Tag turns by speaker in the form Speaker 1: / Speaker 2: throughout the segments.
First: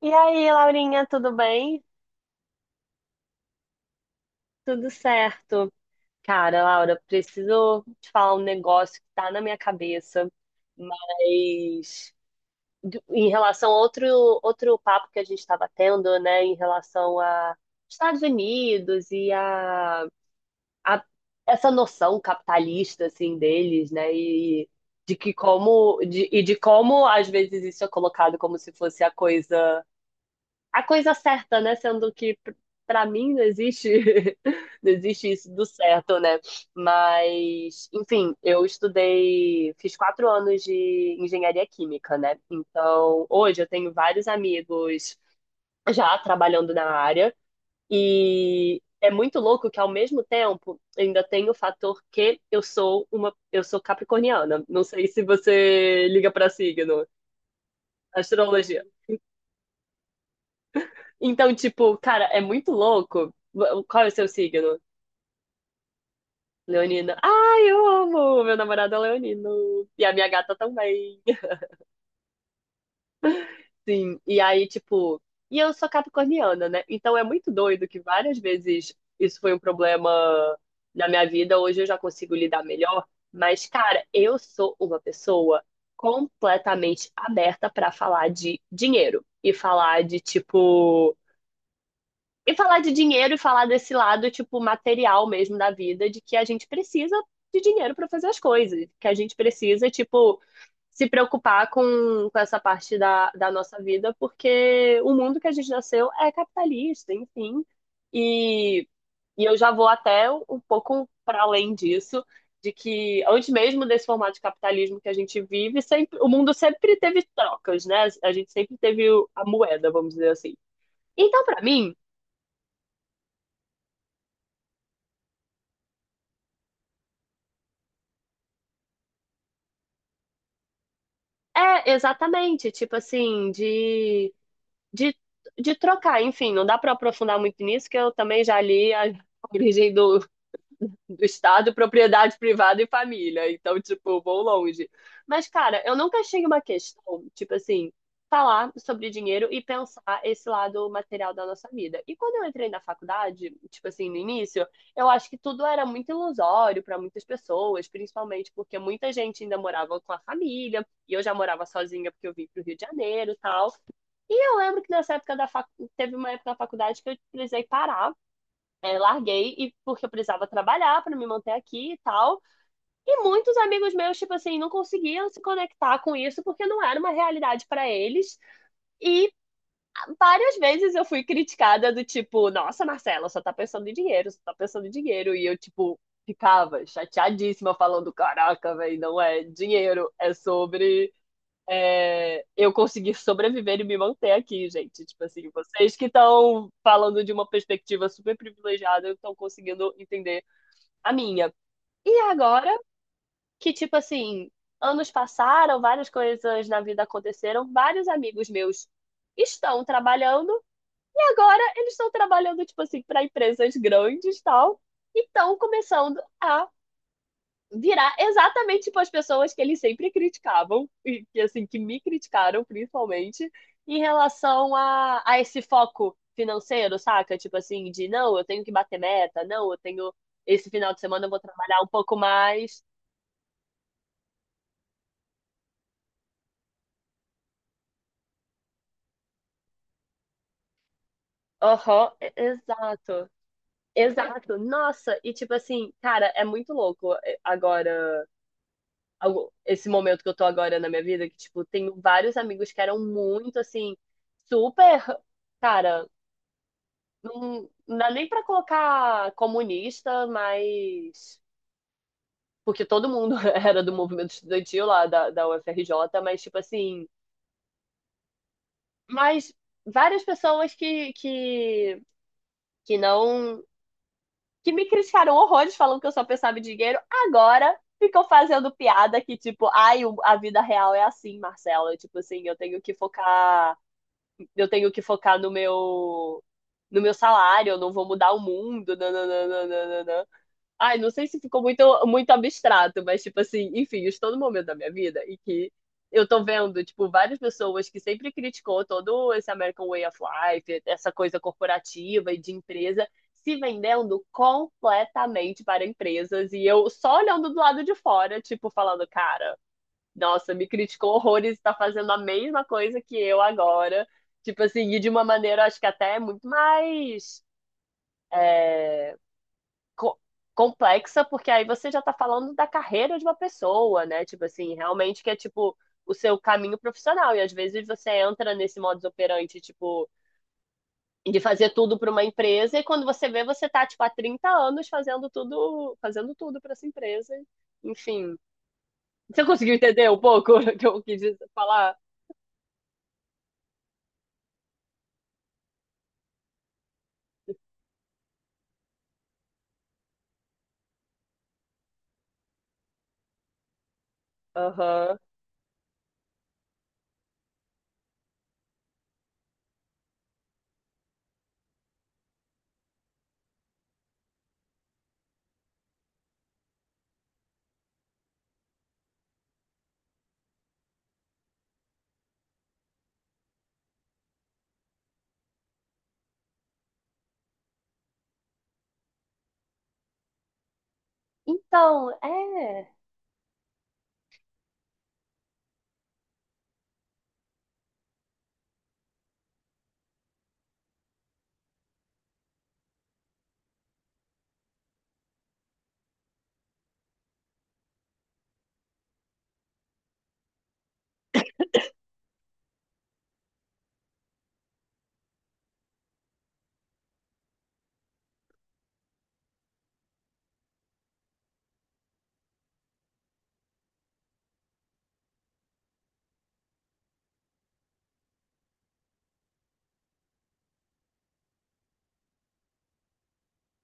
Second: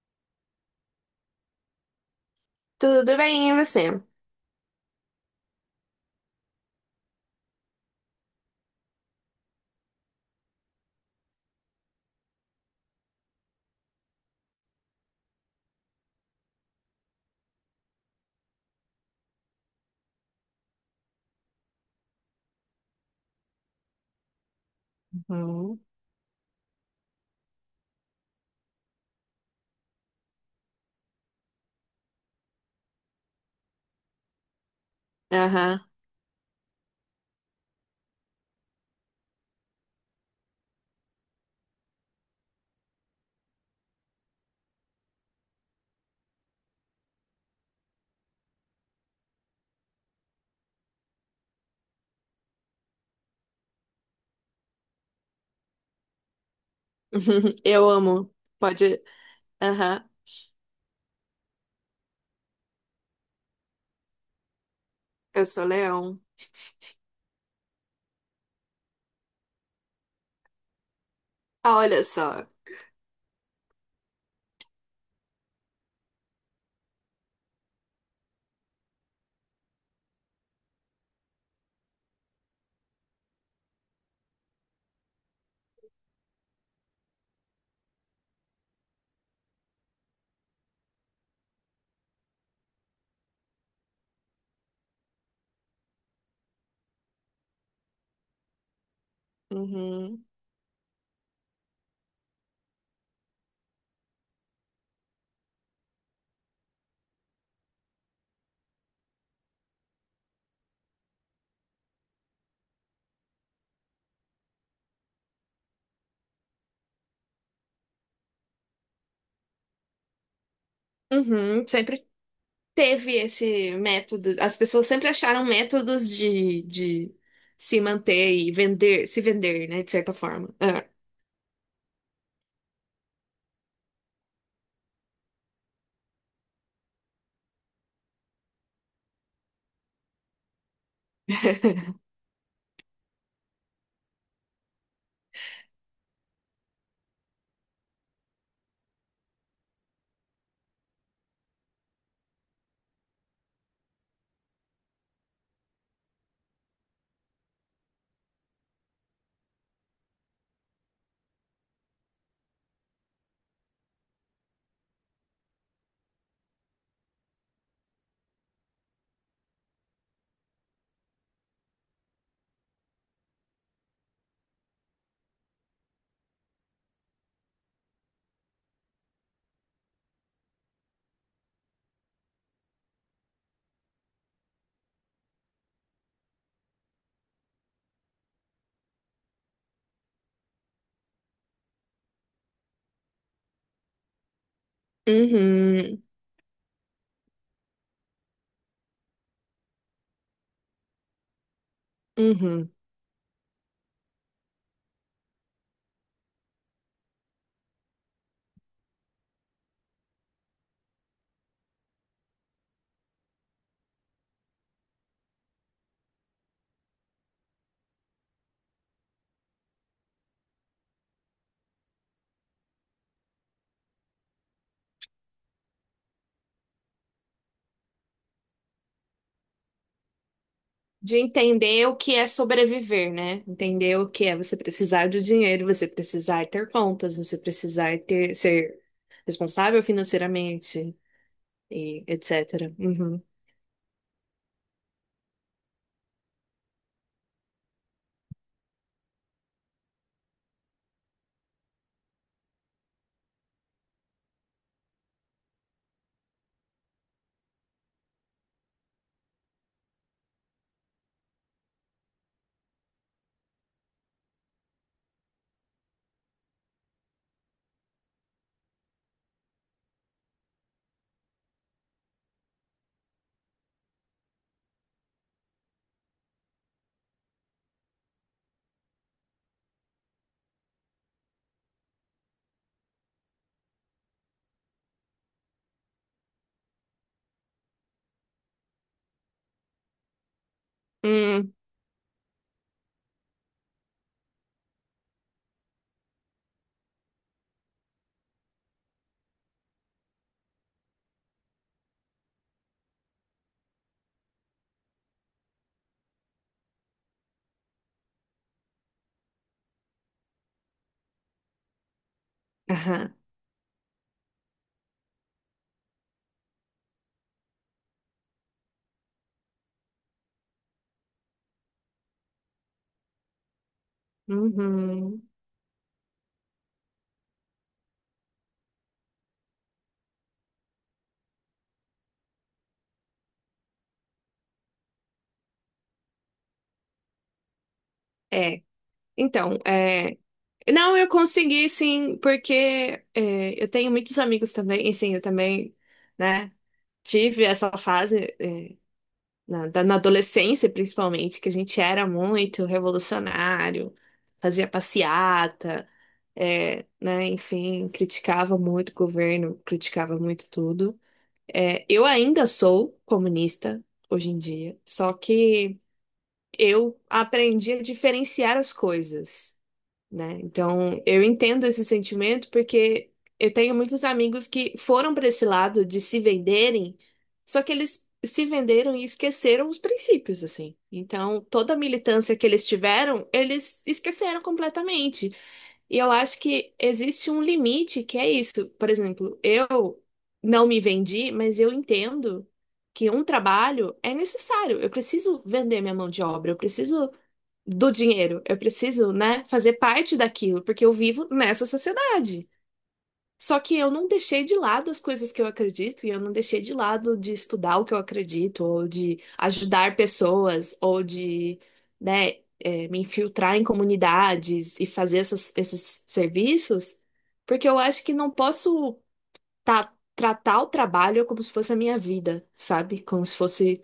Speaker 1: E aí, Laurinha, tudo bem?
Speaker 2: Tudo bem, e você?
Speaker 1: Tudo certo. Cara, Laura, preciso te falar um negócio que tá na minha cabeça, mas em relação a outro, outro papo que a gente estava tendo, né, em relação a Estados Unidos e a essa noção capitalista, assim, deles, né, e de que como, e de como às vezes isso é colocado como se fosse A coisa certa, né? Sendo que pra mim não existe, não existe isso do
Speaker 2: Aham.
Speaker 1: certo, né? Mas, enfim, eu estudei, fiz 4 anos de engenharia química, né? Então, hoje eu tenho vários amigos já trabalhando na área e é muito louco que ao mesmo tempo ainda tem o fator que eu sou capricorniana. Não sei se você liga pra signo,
Speaker 2: Eu amo.
Speaker 1: astrologia.
Speaker 2: Pode. Aham.
Speaker 1: Então, tipo, cara, é muito louco. Qual é o seu signo?
Speaker 2: Eu sou leão.
Speaker 1: Leonino. Ai, eu amo! Meu namorado é leonino. E a minha gata também.
Speaker 2: Ah, olha só.
Speaker 1: Sim. E aí, tipo. E eu sou capricorniana, né? Então é muito doido que várias vezes isso foi um problema na minha vida. Hoje eu já consigo lidar melhor. Mas, cara, eu sou uma pessoa completamente aberta pra falar de dinheiro e e falar de dinheiro e falar desse lado, tipo, material mesmo da vida, de que a gente precisa de dinheiro para fazer as coisas, que a gente precisa,
Speaker 2: Uhum.
Speaker 1: tipo, se preocupar com essa parte da nossa vida, porque o mundo que a gente nasceu é capitalista, enfim. E, e eu já vou até um pouco para além disso, de que antes mesmo desse formato de capitalismo que a gente vive, sempre, o mundo sempre teve trocas, né? A gente sempre teve a moeda, vamos dizer assim. Então, para
Speaker 2: Uhum.
Speaker 1: mim,
Speaker 2: Sempre teve esse método. As pessoas sempre acharam métodos de se manter e vender, se vender, né? De certa forma. Ah.
Speaker 1: é, exatamente, tipo assim, de, de trocar, enfim, não dá para aprofundar muito nisso, que eu também já li a origem do Estado, propriedade privada e família. Então, tipo, vou longe. Mas, cara, eu nunca achei uma questão, tipo assim, falar sobre dinheiro e pensar esse lado material da nossa vida. E quando eu entrei na faculdade, tipo assim, no início, eu acho que tudo era muito ilusório para muitas pessoas, principalmente porque muita gente ainda morava com a família, e eu já morava sozinha porque eu vim pro Rio de Janeiro e tal. E eu lembro que nessa época da fac... teve uma época na faculdade que eu precisei parar é, larguei e porque eu precisava trabalhar para me manter aqui e tal. E muitos amigos meus, tipo assim, não conseguiam se conectar com isso porque não era uma realidade para eles. E várias vezes eu fui criticada do tipo, nossa, Marcela, só tá pensando em dinheiro, só tá pensando em dinheiro. E eu, tipo, ficava chateadíssima falando, caraca, velho, não é dinheiro, é sobre é, eu conseguir sobreviver e me manter aqui, gente. Tipo assim, vocês
Speaker 2: Uhum.
Speaker 1: que estão falando de uma perspectiva super privilegiada, estão conseguindo entender a minha. E
Speaker 2: Uhum.
Speaker 1: agora que, tipo assim, anos passaram, várias coisas na vida aconteceram, vários amigos meus estão trabalhando e agora eles estão trabalhando, tipo assim, para empresas grandes e tal, e estão começando a virar exatamente tipo as pessoas que eles sempre criticavam, e que, assim, que me criticaram principalmente, em relação a esse foco financeiro, saca? Tipo assim, de não, eu tenho que bater meta, não, eu tenho. Esse final de
Speaker 2: De
Speaker 1: semana eu vou trabalhar um
Speaker 2: entender o que
Speaker 1: pouco
Speaker 2: é
Speaker 1: mais.
Speaker 2: sobreviver, né? Entender o que é você precisar de dinheiro, você precisar ter contas, você precisar ter, ser responsável financeiramente e
Speaker 1: Aham,
Speaker 2: etc. Uhum.
Speaker 1: exato. Exato. Nossa, e tipo assim, cara, é muito louco agora, esse momento que eu tô agora na minha vida, que tipo, tenho vários amigos que eram muito assim, super, cara, não, não dá nem pra colocar comunista, mas porque todo mundo era do movimento estudantil lá da UFRJ, mas tipo assim, mas várias pessoas que não que me criticaram horrores falando que eu só pensava em dinheiro, agora ficam fazendo piada que, tipo, ai, a vida real é assim, Marcelo. Tipo assim, eu tenho que focar, eu tenho que focar no meu salário, eu não vou mudar o mundo. Nananana. Ai, não sei se
Speaker 2: Hum,
Speaker 1: ficou muito, muito abstrato, mas, tipo assim, enfim, eu estou no momento da minha vida em que eu tô vendo, tipo, várias pessoas que sempre criticou todo esse American Way of Life, essa coisa corporativa e de empresa, se vendendo completamente para empresas. E eu só olhando do lado de fora, tipo, falando, cara, nossa, me criticou horrores e tá fazendo a mesma coisa
Speaker 2: aham,
Speaker 1: que eu agora. Tipo assim, e de uma maneira, acho que até é muito mais é, co- complexa, porque aí você já tá falando da carreira de uma pessoa, né? Tipo assim, realmente
Speaker 2: uhum.
Speaker 1: que é tipo o seu caminho profissional. E às vezes você entra nesse modus operandi, tipo, de fazer tudo para uma empresa, e quando você vê, você tá, tipo, há 30 anos fazendo tudo para essa empresa. Enfim.
Speaker 2: É,
Speaker 1: Você
Speaker 2: então,
Speaker 1: conseguiu entender
Speaker 2: é...
Speaker 1: um pouco o que
Speaker 2: Não,
Speaker 1: eu
Speaker 2: eu
Speaker 1: quis
Speaker 2: consegui
Speaker 1: falar?
Speaker 2: sim, porque eu tenho muitos amigos também, e sim, eu também, né, tive essa fase, na adolescência, principalmente, que a gente era muito revolucionário, fazia
Speaker 1: Aham.
Speaker 2: passeata, é, né, enfim, criticava muito o governo, criticava muito tudo. É, eu ainda sou comunista hoje em dia, só que eu aprendi a diferenciar as coisas, né? Então, eu entendo esse sentimento, porque eu tenho muitos amigos que foram para esse lado de se venderem, só que eles se venderam e esqueceram os princípios, assim. Então, toda a
Speaker 1: Então,
Speaker 2: militância que eles
Speaker 1: é.
Speaker 2: tiveram, eles esqueceram completamente. E eu acho que existe um limite que é isso. Por exemplo, eu não me vendi, mas eu entendo que um trabalho é necessário. Eu preciso vender minha mão de obra, eu preciso do dinheiro. Eu preciso, né, fazer parte daquilo, porque eu vivo nessa sociedade. Só que eu não deixei de lado as coisas que eu acredito e eu não deixei de lado de estudar o que eu acredito, ou de ajudar pessoas, ou de, né, me infiltrar em comunidades e fazer esses serviços, porque eu acho que não posso tá, tratar o trabalho como se fosse a minha vida, sabe? Como se fosse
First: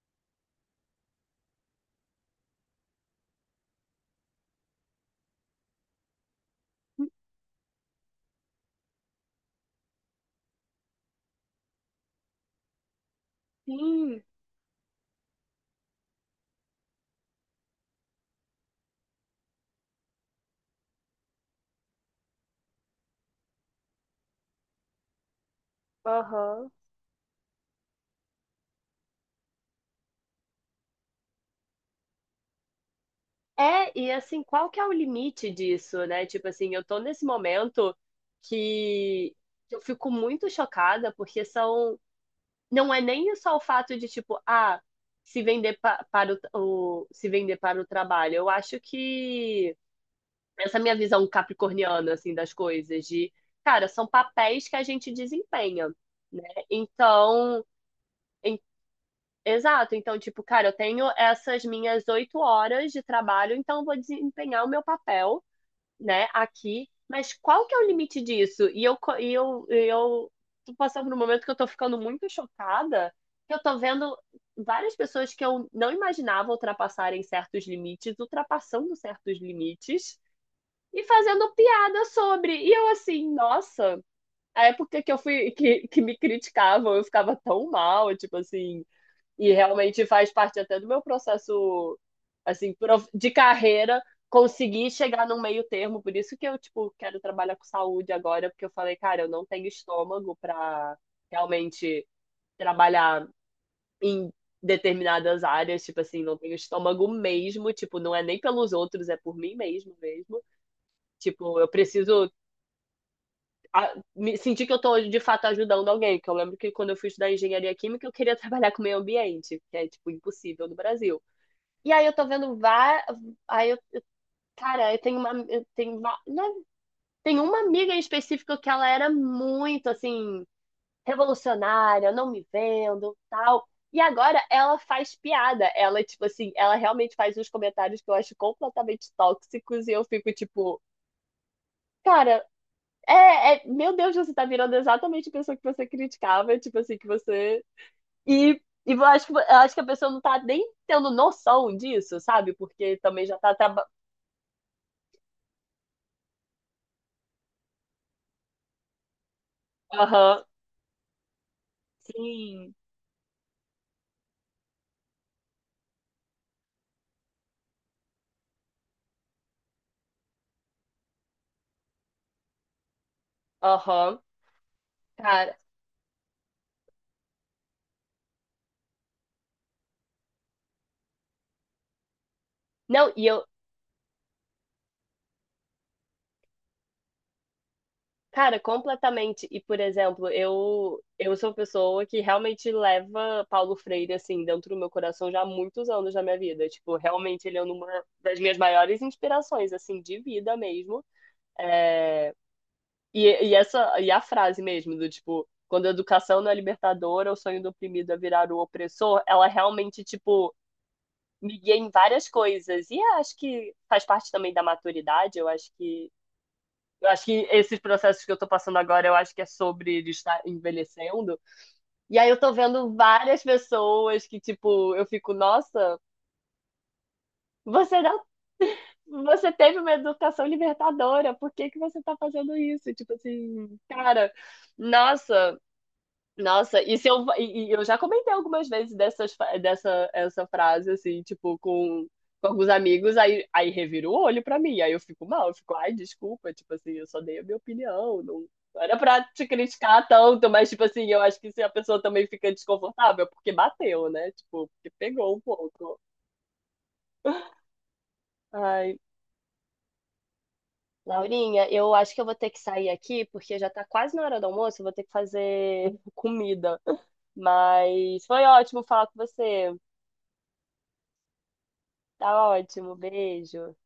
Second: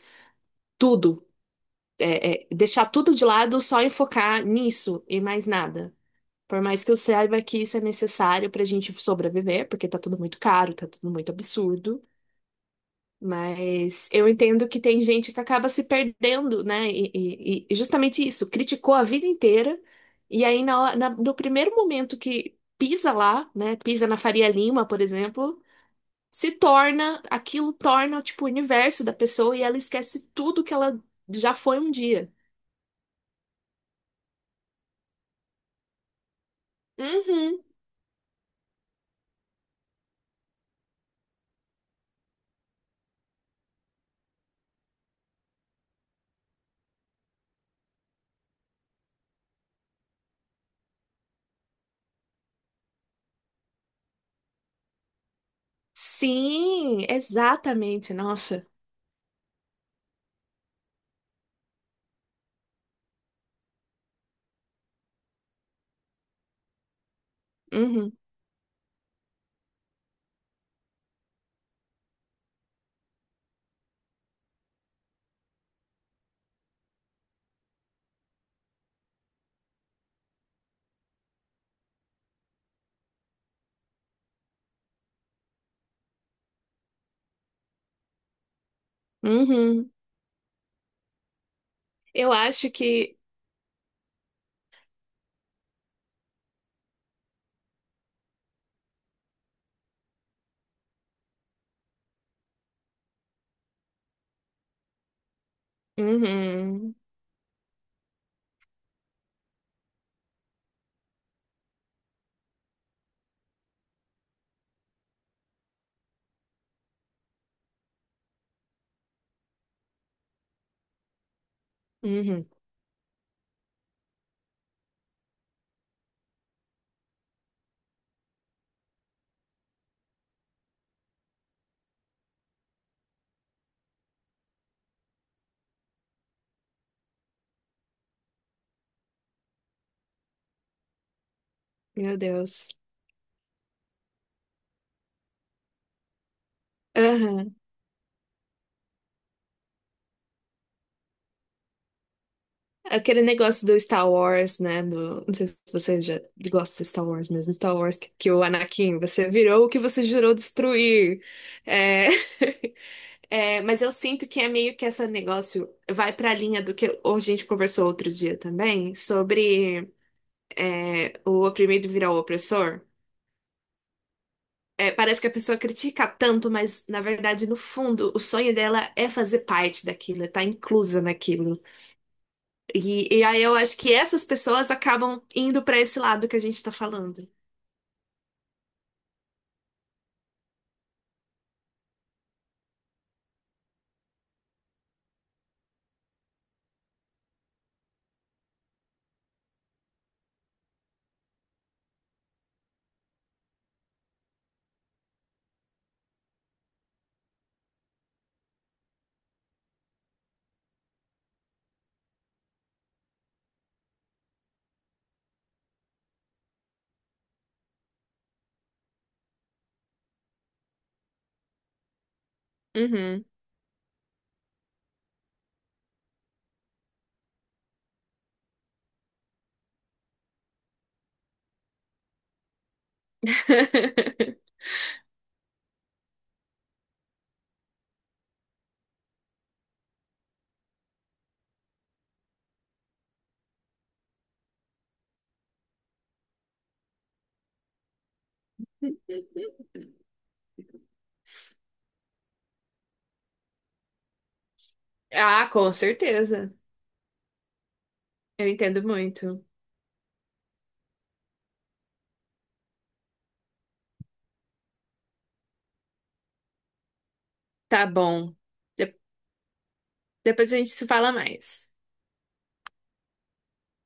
Speaker 2: tudo, é, deixar tudo de lado, só enfocar nisso e mais nada. Por mais que eu saiba que isso é necessário para a gente sobreviver, porque tá tudo muito caro, tá tudo muito absurdo. Mas
Speaker 1: Sim.
Speaker 2: eu entendo que tem gente que acaba se perdendo, né? E justamente isso, criticou a vida inteira, e aí no primeiro momento que pisa lá, né? Pisa na Faria Lima, por exemplo, se
Speaker 1: Aham.
Speaker 2: torna, aquilo torna, tipo, o universo da pessoa, e ela esquece tudo que ela já foi um dia.
Speaker 1: É, e assim, qual que é o limite disso, né? Tipo assim, eu tô nesse
Speaker 2: Uhum.
Speaker 1: momento que eu fico muito chocada, porque são. Não é nem só o fato de, tipo, ah, se vender se vender para o trabalho. Eu acho que essa minha visão capricorniana, assim, das coisas, cara, são papéis que a gente desempenha, né?
Speaker 2: Sim,
Speaker 1: Então.
Speaker 2: exatamente,
Speaker 1: em-
Speaker 2: nossa.
Speaker 1: Exato, então, tipo, cara, eu tenho essas minhas 8 horas de trabalho, então eu vou desempenhar o meu papel, né, aqui, mas qual que é o
Speaker 2: Uhum.
Speaker 1: limite disso? E eu, co- e eu tô passando por um momento que eu tô ficando muito chocada, que eu tô vendo várias pessoas que eu não imaginava ultrapassarem certos limites, ultrapassando certos limites e fazendo piada sobre. E eu assim, nossa, a época que eu fui, que me criticavam, eu ficava tão mal, tipo assim. E
Speaker 2: Uhum.
Speaker 1: realmente faz parte até do meu processo,
Speaker 2: Eu acho
Speaker 1: assim,
Speaker 2: que.
Speaker 1: de carreira, conseguir chegar num meio termo. Por isso que eu, tipo, quero trabalhar com saúde agora, porque eu falei, cara, eu não tenho estômago para realmente trabalhar em determinadas áreas, tipo assim, não tenho
Speaker 2: Uhum,
Speaker 1: estômago mesmo, tipo, não é nem pelos outros, é por mim mesmo mesmo. Tipo, eu preciso me sentir que eu tô de fato ajudando alguém, que eu lembro que quando eu fui estudar engenharia química, eu queria trabalhar com meio ambiente, que é tipo impossível no Brasil. E aí eu tô
Speaker 2: uhum,
Speaker 1: vendo várias. Aí eu, cara, eu tenho uma. Eu tenho, não, tem uma amiga em específico que ela era muito assim, revolucionária, não me vendo, tal. E agora ela faz piada. Ela, tipo assim, ela realmente faz uns comentários que eu acho completamente tóxicos e eu fico, tipo,
Speaker 2: meu
Speaker 1: cara,
Speaker 2: Deus.
Speaker 1: meu Deus, você tá virando exatamente a pessoa que você criticava, tipo assim, que
Speaker 2: Aham.
Speaker 1: você. E, e eu acho que a pessoa não tá nem tendo noção disso, sabe? Porque
Speaker 2: Aquele
Speaker 1: também já tá
Speaker 2: negócio do Star Wars, né? Do... Não sei se você já gosta de Star Wars, mas no Star Wars que, o Anakin, você virou o que você jurou
Speaker 1: trabalhando.
Speaker 2: destruir. É...
Speaker 1: Sim.
Speaker 2: É, mas eu sinto que é meio que esse negócio vai para a linha do que a gente conversou outro dia também, sobre é, o oprimido virar o opressor.
Speaker 1: Aham,
Speaker 2: É, parece que a
Speaker 1: cara.
Speaker 2: pessoa critica tanto, mas na verdade, no fundo, o sonho dela é fazer parte daquilo, é estar inclusa naquilo. E,
Speaker 1: Não,
Speaker 2: e
Speaker 1: e
Speaker 2: aí
Speaker 1: eu,
Speaker 2: eu acho que essas pessoas acabam indo para esse lado que a gente está falando.
Speaker 1: cara, completamente. E, por exemplo, eu sou uma pessoa que realmente leva Paulo Freire, assim, dentro do meu coração já há muitos anos da minha vida. Tipo, realmente ele é uma das minhas maiores inspirações, assim, de vida mesmo. É. E, e a frase mesmo, do tipo, quando a educação não é libertadora, o sonho do oprimido é virar o opressor, ela realmente, tipo, me guia em várias coisas. E acho que faz parte também da maturidade, eu acho que esses processos que eu tô passando agora, eu acho que é sobre estar envelhecendo. E aí eu tô vendo
Speaker 2: Uhum.
Speaker 1: várias pessoas que, tipo, eu fico, nossa, você não, você teve uma educação libertadora, por que que você tá fazendo isso? Tipo assim, cara, nossa, Nossa, e se eu, e eu já comentei algumas vezes dessa essa frase, assim, tipo, com alguns amigos, aí revira o olho pra mim, aí eu fico mal, eu fico, ai, desculpa, tipo assim, eu só dei a minha opinião, não era pra te criticar tanto, mas, tipo assim, eu acho que se a pessoa também fica desconfortável, é porque bateu, né? Tipo, porque pegou um
Speaker 2: Ah, com
Speaker 1: pouco.
Speaker 2: certeza. Eu entendo
Speaker 1: Ai,
Speaker 2: muito.
Speaker 1: Laurinha, eu acho que eu vou ter que sair aqui, porque já tá quase na hora do almoço, eu vou ter que fazer comida.
Speaker 2: Tá
Speaker 1: Mas
Speaker 2: bom.
Speaker 1: foi ótimo
Speaker 2: De-
Speaker 1: falar com você.
Speaker 2: Depois a gente se fala mais.
Speaker 1: Tá ótimo, beijo.